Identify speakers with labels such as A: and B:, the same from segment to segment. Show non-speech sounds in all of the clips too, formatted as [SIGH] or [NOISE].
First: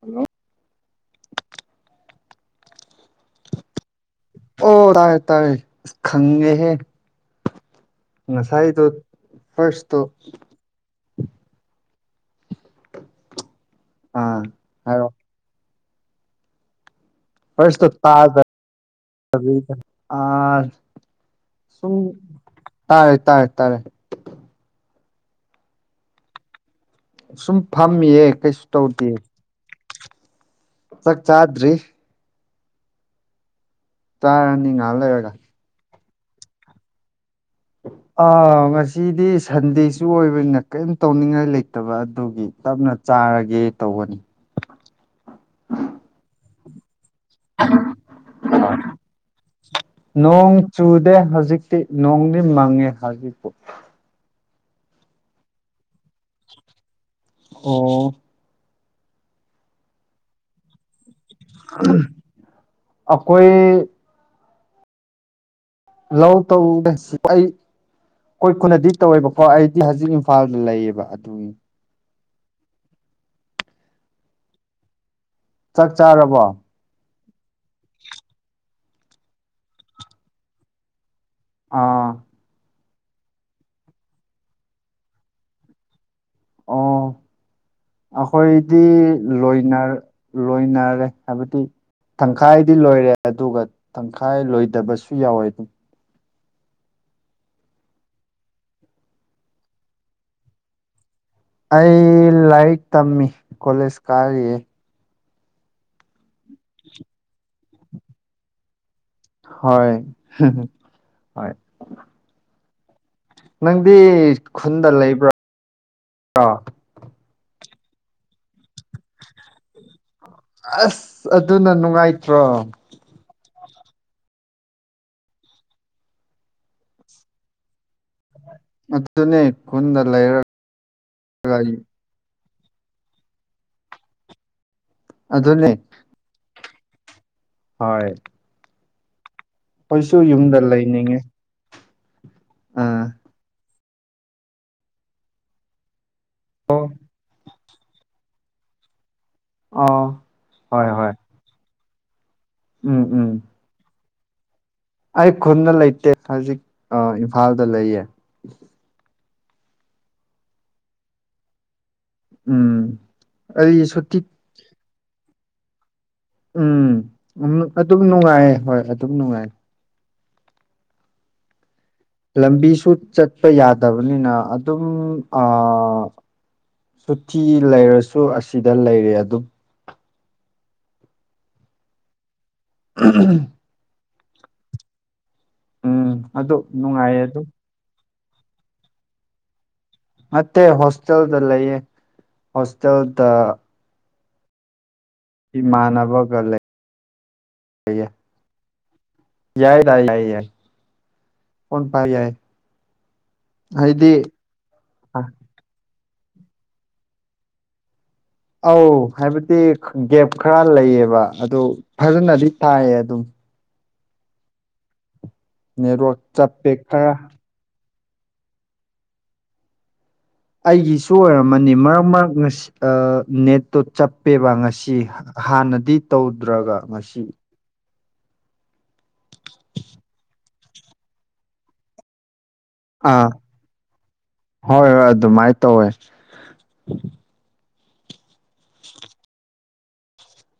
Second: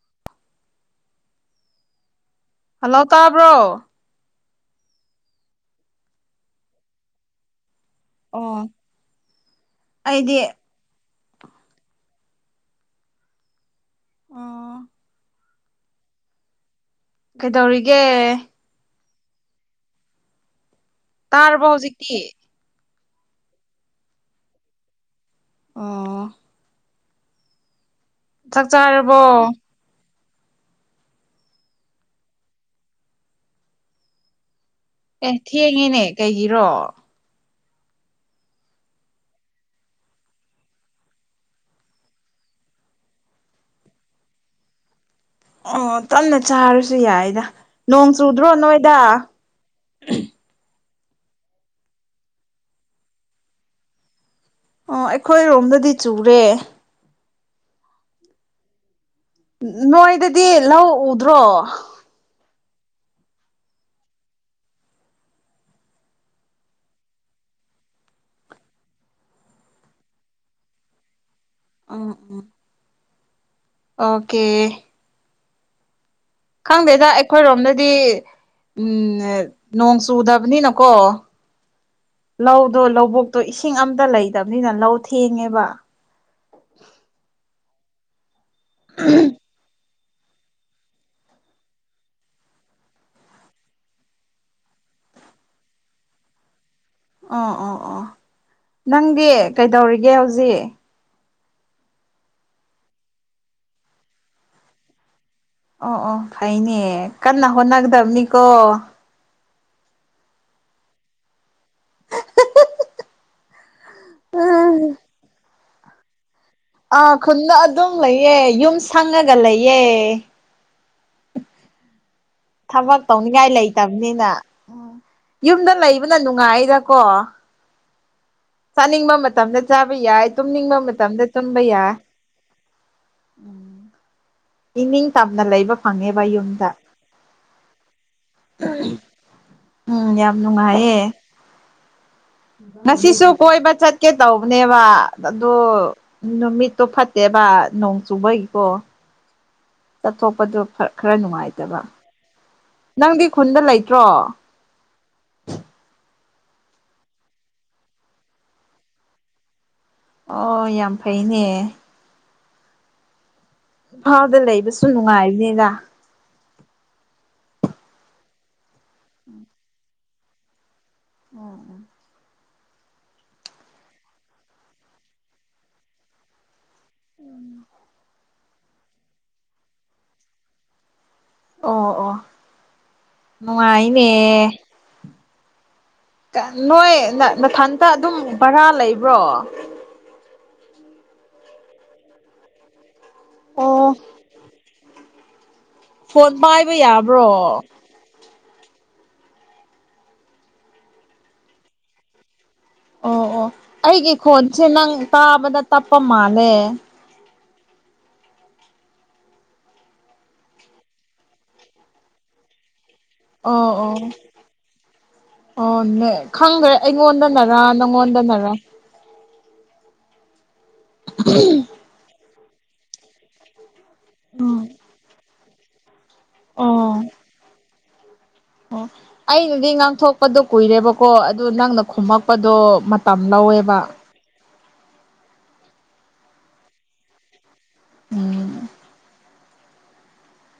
A: hello
B: hello ꯇꯥꯕ꯭ꯔꯣ
A: ꯑꯣ ꯇꯥ ꯇꯥ ꯈꯪꯒꯦꯍꯦ ꯉꯁꯥꯏ
B: ꯑꯣ
A: ꯐꯔꯁ
B: ꯑꯩꯗꯤ
A: ꯑꯥ
B: ꯑꯣ
A: ꯍꯥꯏ ꯐꯥꯔꯁꯇꯣ
B: ꯀꯩꯗꯧꯔꯤꯒꯦ
A: ꯑꯥ
B: ꯇꯥꯔꯔꯕ
A: ꯁꯨꯝ
B: ꯍꯧꯖꯤꯛꯇꯤ
A: ꯇꯥꯔꯦ ꯇꯥꯥꯏꯦ ꯇꯥꯔꯦ
B: ꯑꯣ
A: ꯁꯨꯝ ꯐꯝꯃꯤꯌꯦ ꯀꯩꯁꯨ
B: ꯆꯥꯛ
A: ꯇꯧꯗꯦ
B: ꯆꯥꯔꯕꯣ
A: ꯆꯥꯛ ꯆꯥꯗ꯭ꯔꯤ ꯇꯥꯅꯤꯡꯉ
B: ꯑꯦ ꯊꯦꯡꯉꯤꯅꯦ ꯀꯩꯒꯤꯔꯣ
A: ꯎ ꯑ ꯉꯁꯤꯗꯤ ꯁꯟꯗꯦꯁꯨ ꯑꯣꯏꯕꯅꯤꯅ ꯀꯔꯤꯝ ꯇꯧꯅꯤꯡꯉꯥꯏ ꯂꯩꯇꯕ ꯑꯗꯨꯒꯤ ꯇꯞꯅ ꯆꯥꯔꯒꯦ ꯇꯧꯕꯅꯤ
B: ꯑꯣ ꯇꯅ ꯆꯥꯔ ꯁꯨ ꯌꯥꯏꯗ ꯅꯣꯡ ꯆꯨꯗ꯭ꯔꯣ ꯅꯣꯏꯗ
A: ꯅꯣꯡ ꯆꯨꯗꯦ ꯍꯧꯖꯤꯛꯇꯤ ꯅꯣꯡꯗꯤ ꯃꯪꯉꯦ ꯍꯧꯖꯤꯛꯄꯨ
B: ꯑꯣ ꯑꯩꯈꯣꯏ ꯔꯣꯝꯗꯗꯤ ꯆꯨꯔꯦ
A: ꯑꯣ
B: ꯅꯣꯏꯗꯗꯤ ꯂꯧ ꯎꯗ꯭ꯔꯣ
A: ꯑꯈꯣꯏ ꯂꯧ ꯇꯁꯄꯏ ꯑꯩꯣꯏ ꯈꯨꯅꯗꯤ ꯇꯧꯋꯦꯕꯀꯣ ꯑꯩꯗꯤ ꯍꯧꯖꯤꯛ ꯏꯝꯐꯥꯜꯗ ꯂꯩꯌꯦꯕ ꯑꯗꯨꯒꯤ
B: ꯎꯝ ꯎꯝ ꯑꯣꯀꯦ
A: ꯆꯥꯛ ꯆꯥꯔꯕꯣ
B: ꯈꯪꯗꯦꯗ ꯑꯩꯈꯣꯏꯔꯣꯝꯗꯗꯤ ꯎ ꯅꯣꯡ ꯆꯨꯗꯕꯅꯤꯅꯀꯣ
A: ꯑꯥ
B: ꯂꯧꯎ ꯑꯗꯣ ꯂꯧꯕꯣꯛꯛꯇꯣ ꯏꯁꯤꯡ ꯑꯝꯇ ꯂꯩꯇꯕꯅꯤꯅ ꯂꯧ ꯊꯦꯡꯉꯦꯕ
A: ꯑꯣ ꯑꯩꯈꯣꯏꯗꯤ ꯂꯣꯏꯅ ꯂꯣꯏꯅꯔꯦ ꯍꯥꯏꯕꯗꯤ ꯇꯪꯈꯥꯏꯗꯤ ꯂꯣꯏꯔꯦ ꯑꯗꯨꯒ ꯇꯪꯈꯥꯏ ꯂꯣꯏꯗꯕꯁꯨ ꯌꯥꯎꯋꯦ ꯑꯗꯨꯝ
B: ꯑꯣ ꯑꯣ ꯑꯣ ꯅꯪꯗꯤ ꯀꯩꯗꯧꯔꯤꯒꯦ ꯍꯧꯖꯤꯛ
A: ꯑꯩ ꯂꯥꯏꯔꯤꯛ ꯇꯝꯃꯤ ꯀꯣꯂꯦꯖ ꯀꯥꯔꯤꯌꯦꯦ
B: ꯑꯣ ꯑꯣ ꯐꯩꯅꯦ ꯀꯟꯅ ꯍꯣꯠꯅꯒꯗꯕꯅꯤꯀꯣ
A: ꯍꯣꯏ ꯍ ꯅꯪꯗꯤ ꯈꯨꯟꯗ ꯂꯩꯕ꯭ꯔꯣ
B: ꯑꯥ ꯈꯨꯟꯗ ꯑꯗꯨꯝ ꯂꯩꯌꯦ ꯌꯨꯝ ꯁꯪꯉꯒ ꯂꯩꯌꯦ
A: ꯑꯁ ꯑꯗꯨꯅ ꯅꯨꯡꯉꯥꯏꯇ꯭ꯔꯣ
B: ꯊꯕꯛ ꯇꯧꯅꯤꯡꯉꯥꯏ ꯂꯩ ꯂꯩꯕꯅꯤꯅ ꯌꯨꯝꯗ ꯂꯩꯕꯅ ꯅꯨꯡꯉꯥꯏꯗꯀꯣ ꯆꯥꯅꯤꯡꯕ
A: ꯑꯗꯨꯅꯦ
B: ꯃꯇꯝꯗ ꯆꯥꯕ
A: ꯈꯨꯟꯗ
B: ꯌꯥꯏ
A: ꯂꯩꯔꯒ
B: ꯇꯨꯝꯅꯤꯡꯕ ꯃꯇꯝꯗ ꯇꯨꯝꯕ ꯌꯥꯏ ꯎꯝ ꯏꯅꯤꯡ ꯇꯝꯅ
A: ꯑꯗꯨꯅꯦ
B: ꯂꯩꯕ ꯐꯪꯉꯦꯕ ꯌꯨꯝꯗ
A: ꯍꯣꯏ
B: ꯎꯝ
A: ꯑꯩꯈꯣꯏꯁꯨ
B: ꯌꯥꯝ
A: ꯌꯨꯝꯗ
B: ꯅꯨꯡꯉꯥꯏꯌꯦꯦ
A: ꯂꯩꯅꯤꯡꯉꯦ ꯑꯥ
B: ꯉꯁꯤꯁꯨ ꯀꯣꯏꯕ ꯆꯠꯀꯦ ꯇꯧꯕꯅꯦꯕ ꯑꯗꯨ
A: ꯑꯣ
B: ꯅꯨꯃꯤꯠꯇꯣ ꯐꯠꯇꯦꯕ ꯅꯣꯡ ꯆꯨꯕꯒꯤꯀꯣ
A: ꯑꯥ
B: ꯆꯠꯊꯣꯛꯄꯗꯨ
A: ꯍꯣꯏ ꯍꯣꯏ
B: ꯈꯔ ꯅꯨꯡꯉꯥꯏꯇꯕ
A: ꯎꯝ
B: ꯅꯪꯗꯤ
A: ꯎꯝ
B: ꯈꯨꯟꯗ ꯂꯩꯇ꯭ꯔꯣ
A: ꯑꯩ ꯈꯨꯟꯗ ꯂꯩꯇꯦ ꯍꯧꯖꯤꯛ ꯏꯝꯐꯥꯜꯗ ꯂꯩꯌꯦ
B: ꯑꯣ ꯌꯥꯝ ꯐꯩꯅꯦ
A: ꯎꯝ ꯑꯩ ꯁꯨꯇꯤ
B: ꯐꯥꯎꯗ ꯂꯩꯕꯁꯨ ꯅꯨꯡꯉꯥꯏꯔꯤꯅꯤꯗ
A: ꯎꯝ ꯑꯗꯨꯝ ꯅꯨꯡꯉꯥꯏꯌꯦ ꯍꯣꯏ ꯑꯗꯨꯝ ꯅꯨꯡꯉꯥꯏ
B: ꯎꯝ ꯎꯝ
A: ꯂꯝꯕꯤꯁꯨ ꯆꯠꯄ ꯌꯥꯗꯕꯅꯤꯅ ꯑꯗꯨꯝ ꯁꯨꯇꯤ ꯂꯩꯔꯁꯨ ꯑꯁꯤꯗ ꯂꯩꯔ ꯑꯗꯨꯝ
B: ꯑꯣ ꯑꯣ ꯅꯨꯡꯉꯥꯏꯅꯦ
A: ꯎꯝ ꯑꯗꯨ
B: ꯅꯣꯏ
A: ꯅꯨꯡꯉꯥꯏꯌꯦ ꯑꯗꯨꯝ
B: ꯃꯊꯟꯇ ꯑꯗꯨꯝ ꯚꯔꯥ ꯂꯩꯕ꯭ꯔꯣ
A: ꯃꯦ ꯍꯣꯁꯇꯦꯦꯜꯗ ꯂꯩꯑꯦ ꯍꯣꯁꯇꯦꯦꯜꯗ
B: ꯑꯣ ꯐꯣꯟ
A: ꯏꯃꯥꯟꯅꯕꯒ
B: ꯄꯥꯏꯕ ꯌꯥꯕ꯭ꯔꯣ
A: ꯂꯩꯌꯦ ꯌꯥꯏꯗ ꯌꯥꯏ ꯌꯥꯏ ꯀꯟ ꯄꯥꯏ ꯌꯥꯏ
B: ꯑꯣ ꯑꯣ
A: ꯍꯥꯏꯗꯤ
B: ꯑꯩꯒꯤ ꯈꯣꯟꯁꯦ ꯅꯪ ꯇꯥꯕꯗ ꯇꯞꯄ ꯃꯥꯜꯂꯦ
A: ꯑꯧ ꯍꯥꯏꯕꯗꯤ ꯒꯦꯞ ꯈꯔ ꯂꯩꯌꯦꯕ ꯑꯗꯨ ꯐꯖꯅꯗꯤ ꯊꯥꯏꯌꯦ ꯑꯗꯨꯝ
B: ꯑꯣ ꯑꯣ ꯑꯣꯅꯦ
A: ꯅꯦꯠꯋꯥꯛ ꯆꯞꯄꯦ
B: ꯈꯪꯈ꯭ꯔꯦ
A: ꯈꯔ
B: ꯑꯩꯉꯣꯟꯗꯅꯔ ꯅꯪꯉꯣꯟꯗꯅꯔ
A: ꯑꯩꯒꯤꯁꯨ ꯑꯣꯏꯔꯝꯃꯅꯤ ꯃꯔꯛ ꯃꯔꯛꯁꯤ ꯅꯦꯠꯇꯣ ꯆꯞꯄꯦꯕ
B: ꯎꯝ
A: ꯉꯁꯤ ꯍꯥꯟꯅꯗꯤ ꯇꯧꯗ꯭ꯔꯒ
B: ꯑꯣ
A: ꯉꯁꯤ
B: ꯑꯣ ꯑꯩꯅꯗꯤ ꯉꯥꯡꯊꯣꯛꯄꯗꯣ ꯀꯨꯏꯔꯦꯕꯀꯣ ꯑꯗꯨ ꯅꯪꯅ ꯈꯨꯝꯃꯛꯄꯗ ꯑꯗꯣ ꯃꯇꯝ
A: ꯑꯥ
B: ꯂꯧꯋꯦꯕ
A: ꯍꯣꯏ ꯍꯣꯏ ꯑꯗꯨꯃꯥꯏꯅ ꯇꯧꯋꯦ
B: ꯎꯝ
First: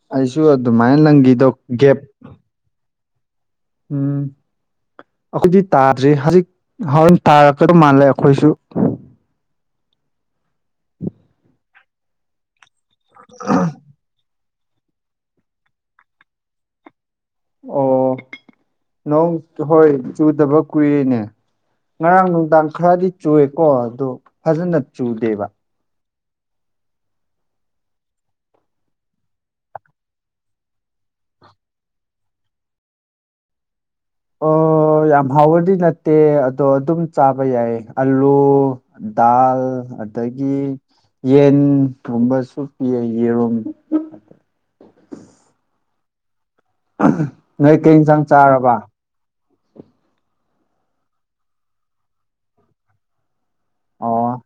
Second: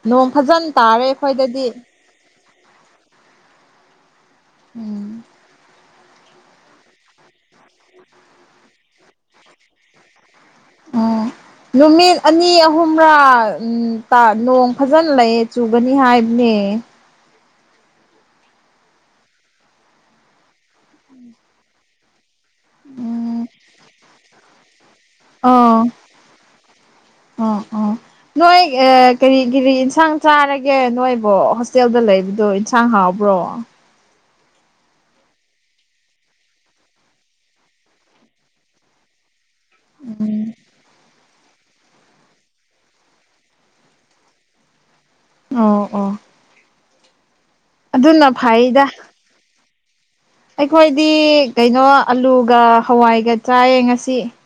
B: ꯅꯣꯡ
A: ꯑꯩꯁꯨ
B: ꯐꯖꯅ
A: ꯑꯗꯨꯃꯥꯏꯅ
B: ꯇꯥꯔꯦ
A: ꯂꯪꯈꯤꯗꯣ
B: ꯑꯩꯈꯣꯏꯗꯗꯤ
A: ꯒꯦꯞ ꯎꯝ ꯑꯈꯖꯤꯠ ꯇꯥꯗ꯭ꯔꯤ ꯍꯧꯖꯤꯛ ꯍꯣꯔꯦꯟ ꯇꯥꯔꯛꯀꯗꯧ ꯃꯥꯜꯂꯦ ꯑꯩꯈꯣꯏꯁꯨ
B: ꯎꯝ ꯅꯨꯃꯤꯠ ꯑꯅꯤ ꯑꯍꯨꯝꯔꯥ ꯅꯣꯡ ꯐꯖꯅ ꯂꯩꯌꯦ ꯆꯨꯒꯅꯤ ꯍꯥꯏꯕꯅꯦ
A: ꯑꯣ ꯅꯣꯡ ꯍꯣꯏ ꯆꯨꯗꯕ ꯀꯨꯏꯔꯅꯦ ꯉꯔꯥꯡ ꯗꯥꯥꯡ ꯈꯔꯗꯤ
B: ꯎꯝ
A: ꯆꯨꯑꯦꯀꯣ ꯑꯗꯨ ꯐꯖꯅ ꯆꯨꯗꯦꯕ
B: ꯎꯝ ꯎꯝ ꯅꯣꯏ ꯀꯔꯤꯒꯤꯔꯤ ꯏꯟꯁꯥꯡ ꯆꯥꯔꯒꯦ ꯅꯣꯏꯕꯨꯣ ꯍꯣꯁꯇꯦꯜꯗ ꯂꯩꯕꯗꯣ ꯏꯟꯁꯥꯡ ꯍꯥꯎꯕ ꯕ꯭ꯔꯣ
A: ꯑꯣ ꯑꯣ ꯌꯥꯝ ꯍꯥꯎꯕꯗꯤ ꯅꯠꯇꯦ ꯑꯗꯣ ꯑꯗꯨꯝ ꯆꯥꯕ ꯌꯥꯏ ꯑꯂꯨ ꯗꯥꯜ
B: ꯎꯝ
A: ꯑꯗꯒꯤ ꯌꯦꯟꯒꯨꯝꯕꯁꯨ ꯄꯤꯌꯦ ꯌꯦꯔꯨꯝ
B: ꯑꯣ ꯑꯣ
A: ꯅꯣꯏ ꯀꯩ ꯌꯦꯟꯁꯥꯡ
B: ꯑꯗꯨꯅ
A: ꯆꯥꯔꯕ
B: ꯐꯩꯗ ꯑꯩꯈꯣꯏꯗꯤ ꯀꯩꯅꯣ ꯑꯂꯨꯒ ꯍꯋꯥꯏꯒ ꯆꯥꯏꯌꯦ ꯉꯁꯤ
A: ꯑꯣ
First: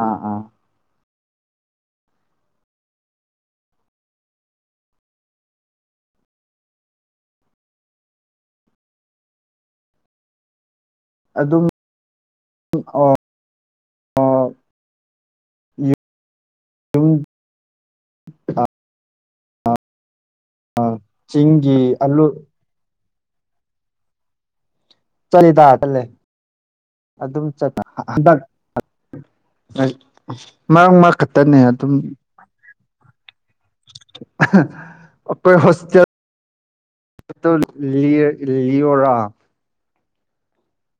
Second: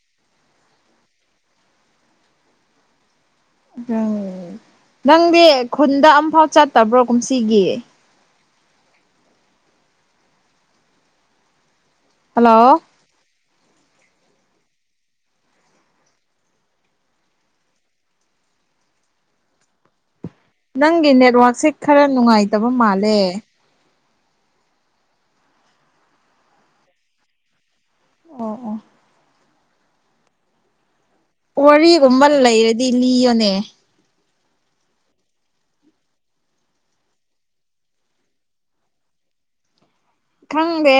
A: ꯑꯥ ꯑꯥ
B: ꯎꯝ ꯅꯪꯗꯤ ꯈꯨꯟꯗ ꯑꯝꯐꯥꯎ ꯆꯠꯇꯕ꯭ꯔꯣ ꯀꯨꯝꯁꯤꯒꯤ
A: ꯑꯗꯨꯝ
B: ꯍꯜꯂꯣ
A: ꯌꯦ ꯑ ꯑꯥ
B: ꯅꯪꯒꯤ ꯅꯦꯠꯋꯥꯔꯛꯁꯦ ꯈꯔ
A: ꯑꯂꯨ
B: ꯅꯨꯡꯉꯥꯏꯇꯕ ꯃꯥꯜꯂꯦ
A: ꯆꯠꯂꯤ ꯇ ꯆꯜꯂꯦ ꯑꯗꯨꯝ ꯆꯠ ꯍꯟꯇꯛ
B: ꯑꯣ ꯑꯣ
A: ꯃꯥꯥꯡ ꯃꯥ
B: ꯋꯥꯔꯤꯒꯨꯝꯕ ꯂꯩꯔꯗꯤ ꯂꯤꯌꯣꯅꯦ
A: ꯑꯈꯣꯏ ꯍꯣꯁꯇꯦꯜ ꯑꯥꯇꯨ ꯂꯤꯌꯔ ꯂꯤꯌꯣꯔꯥ
B: ꯈꯪꯗꯦ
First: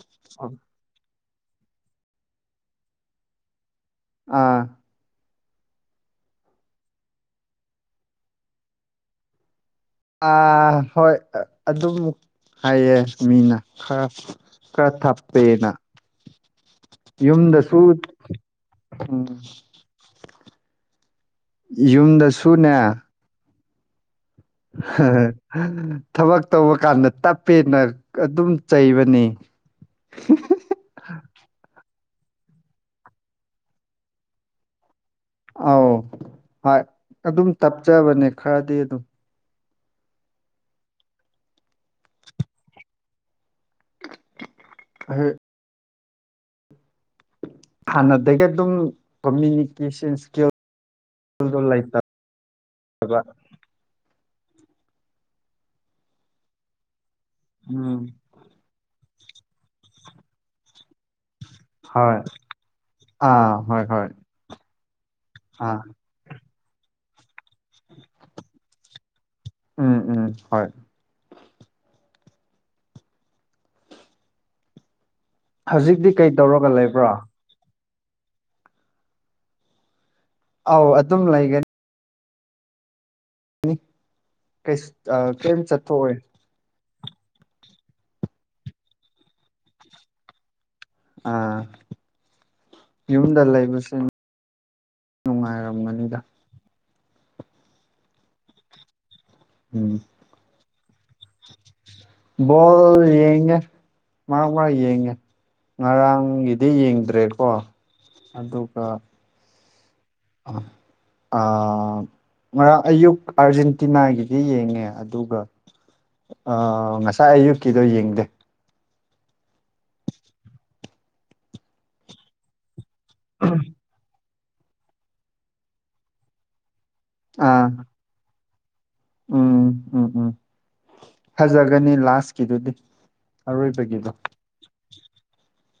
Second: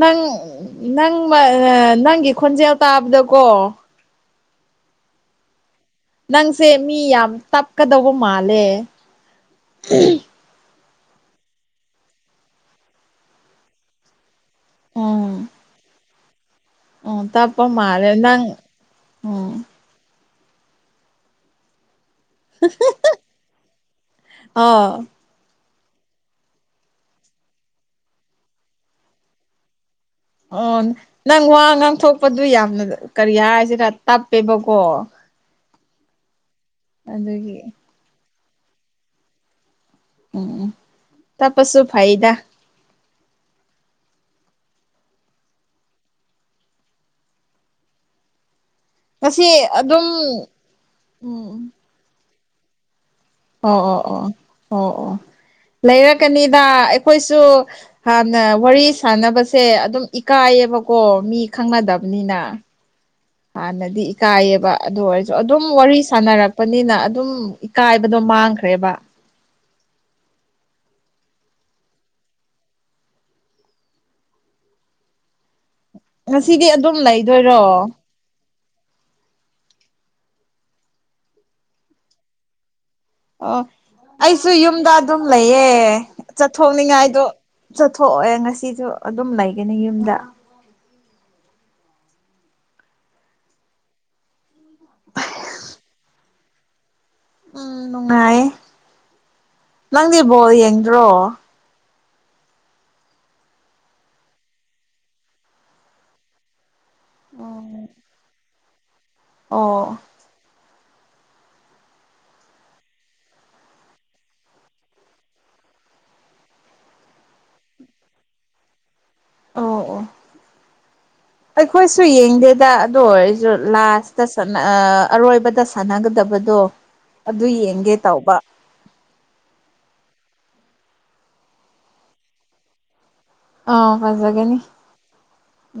B: ꯅꯪ ꯅꯪ ꯃ ꯅꯪꯒꯤ ꯈꯣꯟꯖꯦꯜ ꯇꯥꯕꯗꯀꯣ
A: ꯑꯥ
B: ꯅꯪꯁꯦ ꯃꯤ ꯌꯥꯝ ꯇꯞꯀꯗꯧꯕ ꯃꯥꯜꯂꯦ
A: ꯑ ꯍꯣꯏ ꯑꯗꯨꯝꯃꯨꯛ ꯍꯥꯏꯌꯦ ꯃꯤꯅ ꯈꯔ ꯈꯔ
B: ꯎꯝ
A: ꯊꯞꯄꯦꯅ
B: ꯎꯝ ꯇꯞꯄ
A: ꯌꯨꯝꯗꯁꯨ
B: ꯃꯥꯜꯂꯦ ꯅꯪ
A: ꯎꯝ ꯌꯨꯝꯗꯁꯨꯅꯦ
B: ꯑꯣ
A: ꯍ ꯍ ꯊꯕꯛ ꯇꯧꯕ ꯀꯥꯟꯗ ꯇꯞꯄꯦꯅ ꯑꯗꯨꯝ ꯆꯩꯕꯅꯤ
B: ꯑꯣ ꯅꯪ ꯋꯥ ꯉꯥꯡ ꯊꯣꯛ ꯑꯗꯨ ꯌꯥꯝꯅ ꯀꯔꯤ ꯍꯥꯏꯁꯤꯔ ꯇꯞꯄꯦꯕꯀꯣ
A: ꯑꯧ ꯍꯣꯏ ꯑꯗꯨꯝ
B: ꯑꯗꯨꯒꯤ
A: ꯇꯞꯆꯕꯅꯦ ꯈꯔꯗꯤ ꯑꯗꯨꯝ
B: ꯎꯝ ꯇꯄꯁꯨ ꯐꯩꯗ
A: ꯑꯍꯦ ꯍꯥꯟꯅꯗꯒꯤ ꯑꯗꯨꯝ
B: ꯉꯁꯤ ꯑꯗꯨꯝ
A: ꯀꯃꯨꯅꯤꯀꯦꯁꯟ ꯏꯁꯀꯤꯜ
B: ꯎꯝ
A: ꯂꯩꯇꯕ ꯑꯕꯥꯠ
B: ꯑꯣ ꯑꯣ ꯑꯣ ꯑꯣ ꯑꯣ ꯂꯩꯔꯛꯀꯅꯤꯗ ꯈꯣꯏꯁꯨ
A: ꯎꯝ
B: ꯍꯥꯟꯅ ꯋꯥꯔꯤ ꯁꯥꯟꯅꯕꯁꯦ ꯑꯗꯨꯝ ꯏꯀꯥꯏꯌꯦꯕꯀꯣ ꯃꯤ
A: ꯍꯣꯏ
B: ꯈꯪꯅꯗꯕꯅꯤꯅ
A: ꯑꯥ ꯍꯣꯏ
B: ꯍꯥꯟꯅꯗꯤ
A: ꯍꯣꯏ
B: ꯏꯀꯥꯏꯌꯦꯕ ꯑꯗꯨ ꯑꯣꯏꯔꯁꯨ ꯑꯗꯨꯝ
A: ꯑꯥ
B: ꯋꯥꯔꯤ ꯁꯥꯟꯅꯔꯛꯄꯅꯤꯅ ꯑꯗꯨꯝ ꯏꯀꯥꯏꯕꯗꯣ ꯃꯥꯡꯈ꯭ꯔꯦꯕ
A: ꯎꯝ ꯎꯝ ꯍꯣꯏ ꯍꯧꯖꯤꯛꯇꯤ ꯀꯩ
B: ꯉꯁꯤꯗꯤ
A: ꯇꯧꯔꯒ
B: ꯑꯗꯨꯝ
A: ꯂꯩꯕ꯭ꯔꯣ
B: ꯂꯩꯗꯣꯏꯔꯣ
A: ꯑꯥꯎ ꯑꯗꯨꯝ ꯂꯩꯒꯅꯤ
B: ꯑꯣ ꯑꯩꯁꯨ
A: ꯀꯩꯁ
B: ꯌꯨꯝꯗ
A: ꯑ
B: ꯑꯗꯨꯝ
A: ꯀꯩꯝ
B: ꯂꯩꯌꯦ
A: ꯆꯠꯊꯣꯛꯑꯣꯏ
B: ꯆꯠꯊꯣꯛꯅꯤꯡꯉꯥꯏ ꯑ ꯆꯠꯊꯣꯛꯑꯦ ꯉꯁꯤꯁꯨ ꯑꯗꯨꯝ ꯂꯩꯒꯅꯤ ꯌꯨꯝꯗ
A: ꯑꯥ ꯌꯨꯝꯗ ꯂꯩꯕꯁꯤꯟ ꯅꯨꯡꯉꯥꯏꯔꯝꯒꯅꯤꯗ
B: ꯎꯝ ꯅꯨꯡꯉꯥꯏ
A: ꯎꯝ
B: ꯅꯪꯗꯤꯕꯣ ꯌꯦꯡꯗ꯭ꯔꯣ
A: ꯕꯣꯜ ꯌꯦꯒꯦ ꯃꯥ ꯃꯥ ꯌꯦꯡꯉꯦ ꯉꯔꯥꯡꯒꯤꯗꯤ ꯌꯦꯡꯒꯦ ꯗ꯭ꯔꯦꯀꯣ
B: ꯑꯣ
A: ꯑꯗꯨꯒ
B: ꯑꯣ
A: ꯑ ꯉꯔꯥꯡ ꯑꯌꯨꯛ ꯑꯥꯔꯖꯦꯟꯇꯤꯅꯥꯒꯤꯗꯤ ꯌꯦꯡꯉꯦ ꯑꯗꯨꯒ ꯑ ꯉꯁꯥꯏ ꯑꯌꯨꯛꯀꯤꯗꯣ ꯌꯦꯡꯗꯦ
B: ꯑꯣ ꯑꯣ ꯑꯩꯈꯣꯏꯁꯨ ꯌꯦꯡꯗꯦꯗ ꯑꯗꯨ ꯑꯣꯏꯔꯁꯨ ꯂꯥꯁ ꯑꯔꯣꯏꯕꯗ ꯁꯥꯟꯅꯒꯗꯕꯗꯣ ꯑꯗꯨ
A: ꯑꯥ
B: ꯌꯦꯡꯒꯦ ꯇꯧꯕ
A: ꯎꯝ ꯎꯝ ꯎꯝ ꯐꯖꯒꯅꯤ ꯂꯥꯁꯀꯤꯗꯨꯗꯤ
B: ꯑ
A: ꯑꯔꯣꯏꯕꯒꯤꯗꯣ
B: ꯐꯖꯖꯒꯦꯅꯤ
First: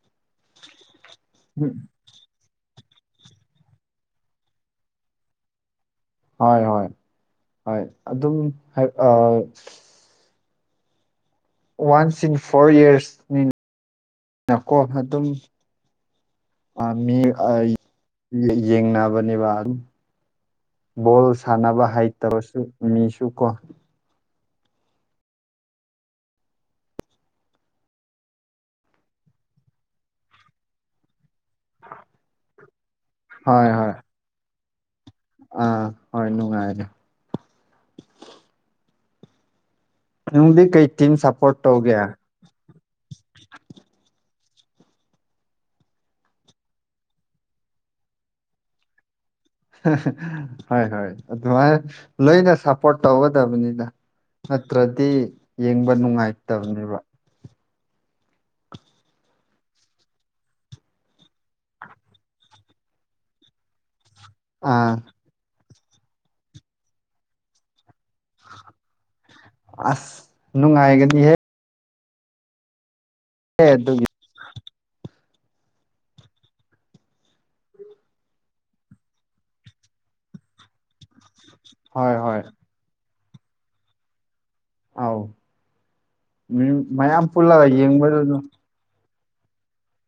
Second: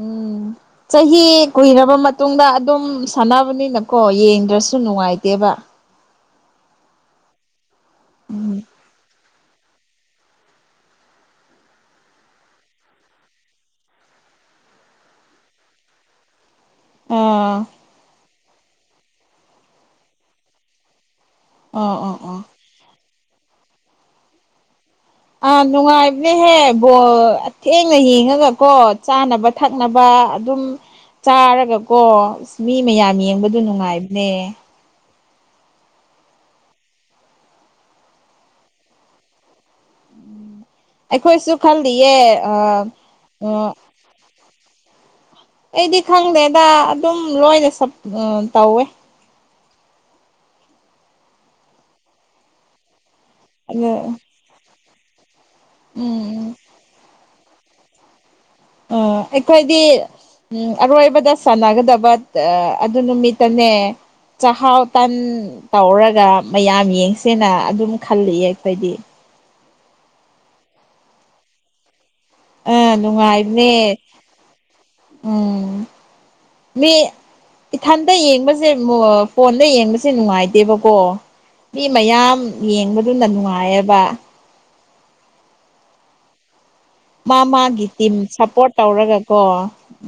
B: ꯎꯝ ꯆꯍꯤ ꯀꯨꯏꯔꯕ ꯃꯇꯨꯡꯗ ꯑꯗꯨꯝ ꯁꯥꯟꯅꯕꯅꯤꯅꯀꯣ ꯌꯦꯡꯗ꯭ꯔꯁꯨ ꯅꯨꯡꯉꯥꯏꯇꯦꯕ
A: ꯍꯣꯏ ꯍꯣꯏ ꯍꯣꯏ ꯑꯗꯨꯝ
B: ꯎꯝ
A: ꯋꯥꯟꯁ ꯏꯟ ꯐꯣꯔ ꯌꯔꯁꯅꯤ ꯅꯀꯣ ꯑꯗꯨꯝ ꯑ ꯃꯤ ꯑ
B: ꯑꯥ
A: ꯌꯦꯡꯅꯕꯅꯦꯕ ꯑꯗꯨꯝ ꯕꯣꯜ ꯁꯥꯟꯅꯕ
B: ꯑꯣ ꯑꯣ ꯑꯣ
A: ꯍꯩꯇ꯭ꯔꯁꯨ ꯃꯤꯁꯨ ꯆꯨꯀꯣ
B: ꯑꯥ ꯅꯨꯡꯉꯥꯏꯕꯅꯦꯍꯦ ꯕꯣꯊꯦꯡꯅ ꯌꯦꯡꯉꯒꯀꯣ ꯆꯥꯅꯕ ꯊꯛꯅꯕ ꯑꯗꯨꯝ ꯆꯥꯔꯒꯀꯣ ꯃꯤ ꯃꯌꯥꯝ ꯌꯦꯡꯕꯗ
A: ꯍꯣꯏ ꯍꯣꯏ
B: ꯅꯨꯡꯉꯥꯏꯕꯅꯦ
A: ꯑꯥ ꯍꯣꯏꯅꯅꯨꯡ ꯍꯥꯏꯥꯏꯔ ꯍ
B: ꯑꯩꯈꯣꯏꯁꯨ ꯈꯜꯂꯤꯌꯦ ꯑꯩꯗꯤ ꯈꯪꯗꯦꯗ ꯑꯗꯨꯝ ꯂꯣꯏꯅ ꯇꯧꯋꯦ
A: ꯍ ꯍꯣꯏ ꯊꯉꯥꯏ ꯂꯣꯏꯅꯦ ꯁꯄꯣꯔꯠ ꯇꯧꯒꯗꯕꯅꯤꯅ
B: ꯑꯗꯨ
A: ꯅꯠꯇ꯭ꯔꯗꯤ ꯌꯦꯡꯕ
B: ꯎꯝ
A: ꯅꯨꯡꯉꯥꯏꯇꯕꯅꯦꯕ
B: ꯑꯣ ꯑꯩꯈꯣꯏꯗꯤ ꯎꯝ ꯑꯔꯣꯏꯕꯗ ꯁꯥꯟꯅꯒꯗꯕ ꯑꯗꯨ ꯅꯨꯃꯤꯠꯇꯅꯦ ꯆꯍꯥꯎ
A: ꯑꯥ
B: ꯇꯥꯟ ꯇꯧꯔꯒ ꯃꯌꯥꯝ ꯌꯦꯡꯁꯦꯅ ꯑꯗꯨꯝ ꯈꯜꯜꯂꯤꯑ ꯑꯩꯈꯣꯏꯗꯤ
A: ꯑꯁ ꯅꯅꯨꯡꯥꯏꯑꯒꯗꯤꯍꯦ
B: ꯑ ꯅꯨꯡꯉꯥꯏꯕ꯭ꯔꯦ
A: ꯑꯗꯨꯒꯤ
B: ꯎꯝ ꯃꯤ ꯏꯊꯟꯇ ꯌꯦꯡꯕꯁꯦ ꯐꯣꯟꯗ ꯌꯦꯡꯕꯁꯦ ꯅꯨꯡꯉꯥꯏꯇꯦꯕꯀꯣ ꯃꯤ
A: ꯍꯣꯏ
B: ꯃꯌꯥꯝ
A: ꯍꯣꯏ
B: ꯌꯦꯡꯕꯗꯨꯅ ꯅꯨꯡꯉꯥꯏꯌꯦꯕ
A: ꯑꯥꯎ ꯃꯤ ꯃꯌꯥꯝ
B: ꯃꯥ
A: ꯄꯨꯜꯂꯒ
B: ꯃꯥꯒꯤ ꯇꯤꯝ
A: ꯌꯦꯡꯕꯗꯨꯅ
B: ꯁꯞꯄꯣꯔꯠ ꯇꯧꯔꯒꯀꯣ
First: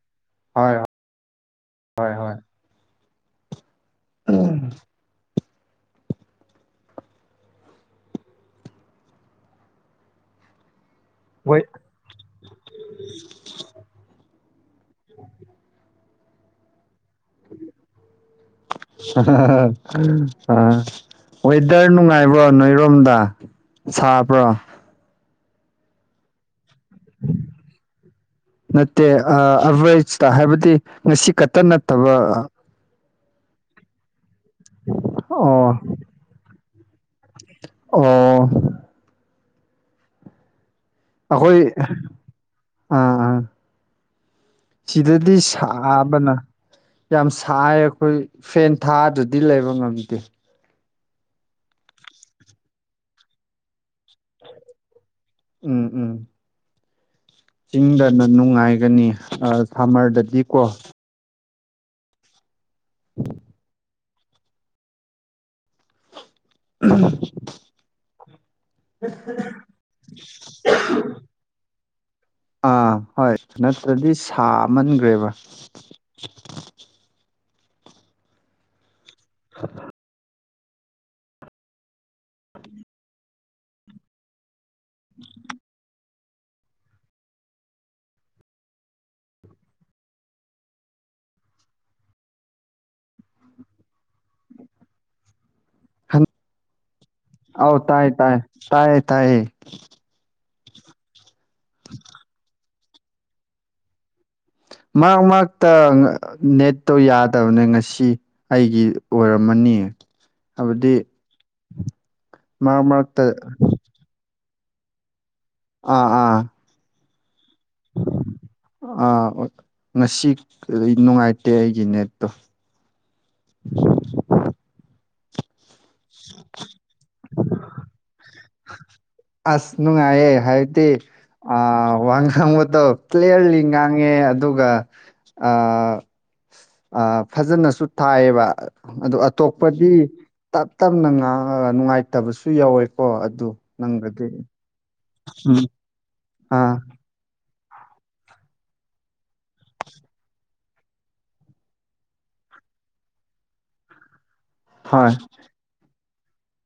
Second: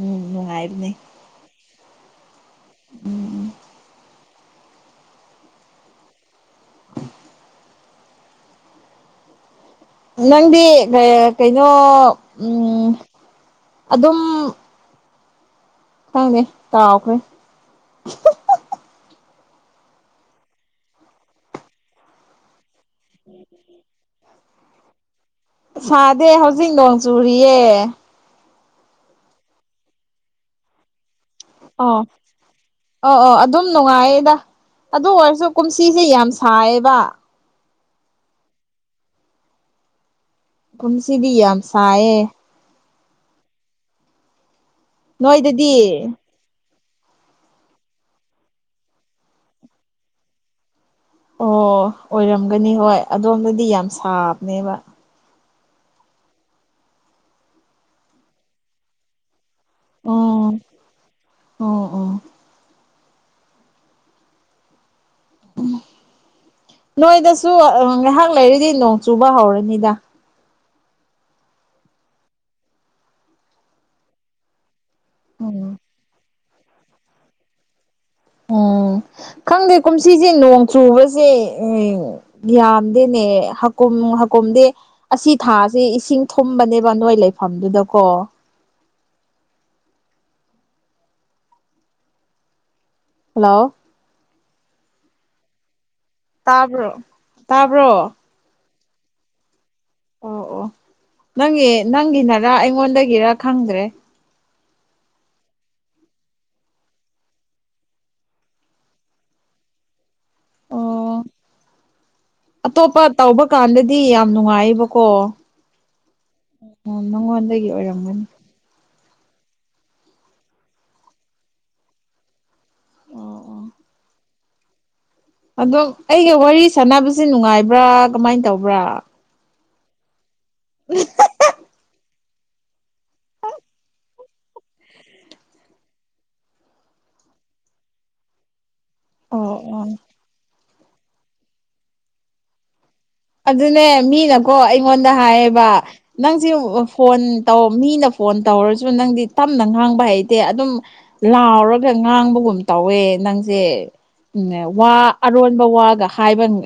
B: ꯎꯝ
A: ꯍꯣꯏ ꯍꯣꯏ
B: ꯅꯨꯡꯉꯥꯏꯕꯅꯦ
A: ꯍꯣꯏ ꯍꯣꯏ
B: ꯎꯝ ꯎ
A: ꯑ
B: ꯎ ꯅꯪꯗꯤ ꯀꯩꯅꯣ ꯎꯝ ꯑꯗꯨꯝ
A: [UNINTELLIGIBLE]
B: ꯊꯪꯦ ꯇ ꯑꯣꯈꯦ
A: ꯑ ꯋꯦꯗꯔ ꯅꯨꯡꯉꯥꯏꯕ꯭ꯔꯣ ꯅꯣꯏꯔꯣꯝꯗ ꯁꯥꯕ꯭ꯔꯣ
B: ꯁꯥꯗꯦ ꯍꯧꯖꯤꯛ ꯅꯣꯡ ꯆꯨꯔꯤꯌꯦ
A: ꯅꯠꯇꯦ ꯑꯚꯔꯦꯁꯇ ꯍꯥꯏꯕꯗꯤ ꯉꯁꯤ ꯈꯛꯇ ꯅꯠꯇꯕ
B: ꯑ ꯑ ꯑꯗꯨꯝ ꯅꯨꯡꯉꯥꯏꯌꯦꯗ ꯑꯗꯨ ꯑꯣꯏꯔꯁꯨ
A: ꯑꯣ
B: ꯀꯨꯝꯁꯤꯁꯦ ꯌꯥꯝ ꯁꯥꯏꯌꯦꯕ
A: ꯑꯣ
B: ꯀꯨꯝꯁꯤꯕꯤ ꯌꯥꯝꯁꯌꯦ
A: ꯑꯝ ꯎꯝ ꯁꯤꯗꯗꯤ
B: ꯅꯣꯏꯗꯗꯤ
A: ꯁꯥꯕꯅ ꯌꯥꯝ ꯁꯥꯏ ꯑꯩꯈꯣꯏ ꯐꯦꯟ ꯊꯥꯗꯗꯤ ꯂꯩꯕ ꯉꯝꯗꯦ
B: ꯑꯣ ꯑꯣꯏꯔꯝꯒꯅꯤ ꯍꯣꯏ ꯑꯗꯣꯝꯗꯗꯤ ꯌꯥꯝ ꯁꯥꯕꯅꯦꯕ
A: ꯎꯝ ꯎꯝ ꯆꯤꯡꯗꯅ ꯅꯨꯡꯉꯥꯏꯒꯅꯤ ꯁꯝꯃꯔꯗꯗꯤ
B: ꯑꯣ
A: ꯀꯣ
B: ꯑꯣ ꯑꯣ
A: [UNINTELLIGIBLE]
B: ꯎ ꯅꯣꯏꯗꯁꯨ ꯉꯥꯏꯍꯥꯛ ꯂꯩꯔꯤꯗꯤ ꯅꯣꯡ ꯆꯨꯕ ꯍꯧꯔꯅꯤꯗ
A: ꯑꯥ ꯍꯣꯏ ꯅꯠꯇ꯭ꯔꯗꯤ ꯁꯥꯃꯟꯈ꯭ꯔꯦꯕ
B: ꯎꯝ ꯎꯝ ꯈꯪꯗꯦ ꯀꯨꯝꯁꯤꯁꯦ ꯅꯣꯡ ꯆꯨꯕꯁꯦ ꯌꯥꯝꯗꯦꯅꯦ ꯍꯀꯨꯝ ꯍꯥꯀꯨꯝꯗꯦ ꯑꯁꯤ ꯊꯥꯁꯦ ꯏꯁꯤꯡ ꯊꯨꯝꯕꯅꯦꯕ ꯅꯣꯏ ꯂꯩꯐꯝꯗꯨꯗꯀꯣ ꯍꯜꯂꯣ ꯇꯥꯕ꯭ꯔꯣ
A: ꯑ
B: ꯇꯥꯕ꯭ꯔꯣ
A: ꯇꯥꯏ ꯇꯥꯏ ꯇꯥꯏꯌꯦ ꯇꯥꯏꯌꯦ
B: ꯑꯣ ꯑꯣ ꯅꯪꯒꯤ ꯅꯪꯒꯤꯅꯔ ꯑꯩꯉꯣꯟꯗꯒꯤꯔ ꯈꯪꯗ꯭ꯔꯦ
A: [INAUDIBLE] [UNINTELLIGIBLE] ꯃꯥ ꯃꯥꯛꯇ ꯅꯦꯠꯇꯣ ꯌꯥꯗꯕꯅꯦ ꯉꯁꯤ ꯑꯩꯒꯤ ꯑꯣꯏꯔꯝꯃꯅꯤ ꯍꯥꯏꯕꯗꯤ
B: ꯑꯣ
A: ꯃꯔꯛ ꯃꯔꯛꯇ
B: ꯅꯨꯡꯉꯥꯏꯕꯀꯣ
A: ꯑꯥ ꯑꯥ
B: ꯑꯣ ꯅꯪꯣ ꯑꯣꯏꯔꯅꯤ
A: ꯑ ꯉꯁꯤ ꯅꯨꯡꯉꯥꯏꯇꯦ ꯑꯩꯒꯤ ꯅꯦꯠꯇꯣ
B: ꯑꯣ ꯑꯣ
A: [UNINTELLIGIBLE] [INAUDIBLE]
B: ꯑꯗꯣ ꯑꯩꯒ ꯋꯥꯔꯤ ꯁꯥꯟꯅꯕꯁꯦ ꯅꯨꯡꯉꯥꯏꯕ꯭ꯔꯥ ꯀꯃꯥꯏꯅ ꯇꯧꯕ꯭ꯔꯥ
A: ꯑꯁ ꯅꯨꯡꯉꯥꯏꯌꯦ ꯍꯥꯏꯕꯗꯤ ꯋꯥ ꯉꯥꯡꯕꯗꯣ ꯀ꯭ꯂꯤꯌꯥꯔꯂꯤ ꯉꯥꯡꯉꯦ ꯑꯗꯨꯒ ꯐꯖꯅꯁꯨ ꯊꯥꯏꯌꯦꯕ ꯑꯗꯨ
B: ꯑꯣ
A: ꯑꯇꯣꯞꯄꯗꯤ
B: ꯑꯣ
A: ꯇꯞ ꯇꯞꯅ ꯉꯥꯡꯉꯒ ꯅꯨꯡꯉꯥꯏꯇꯕꯁꯨ ꯌꯥꯎꯋꯦ
B: ꯑꯗꯨꯅꯦ ꯃꯤꯅꯀꯣ ꯑꯩꯉꯣꯟꯗ
A: ꯎꯝ
B: ꯍꯥꯏꯌꯦꯕ ꯅꯪꯁꯤ
A: ꯑꯥ
B: ꯐꯣꯟ ꯃꯤꯅ ꯐꯣꯟ ꯇꯧꯔꯁꯨ ꯅꯪꯗꯤ ꯇꯞꯅ ꯉꯥꯡꯕ ꯍꯩꯇꯦ ꯑꯗꯨꯝ ꯂꯥꯎꯔꯒ ꯉꯥꯡꯕꯒꯨꯝ ꯀꯨꯝ ꯇꯧꯋꯦ ꯅꯪꯁꯦ ꯎ ꯋꯥ
A: ꯍꯣꯏ
B: ꯑꯔꯣꯟꯕ ꯋꯥꯒ ꯍꯥꯏꯕ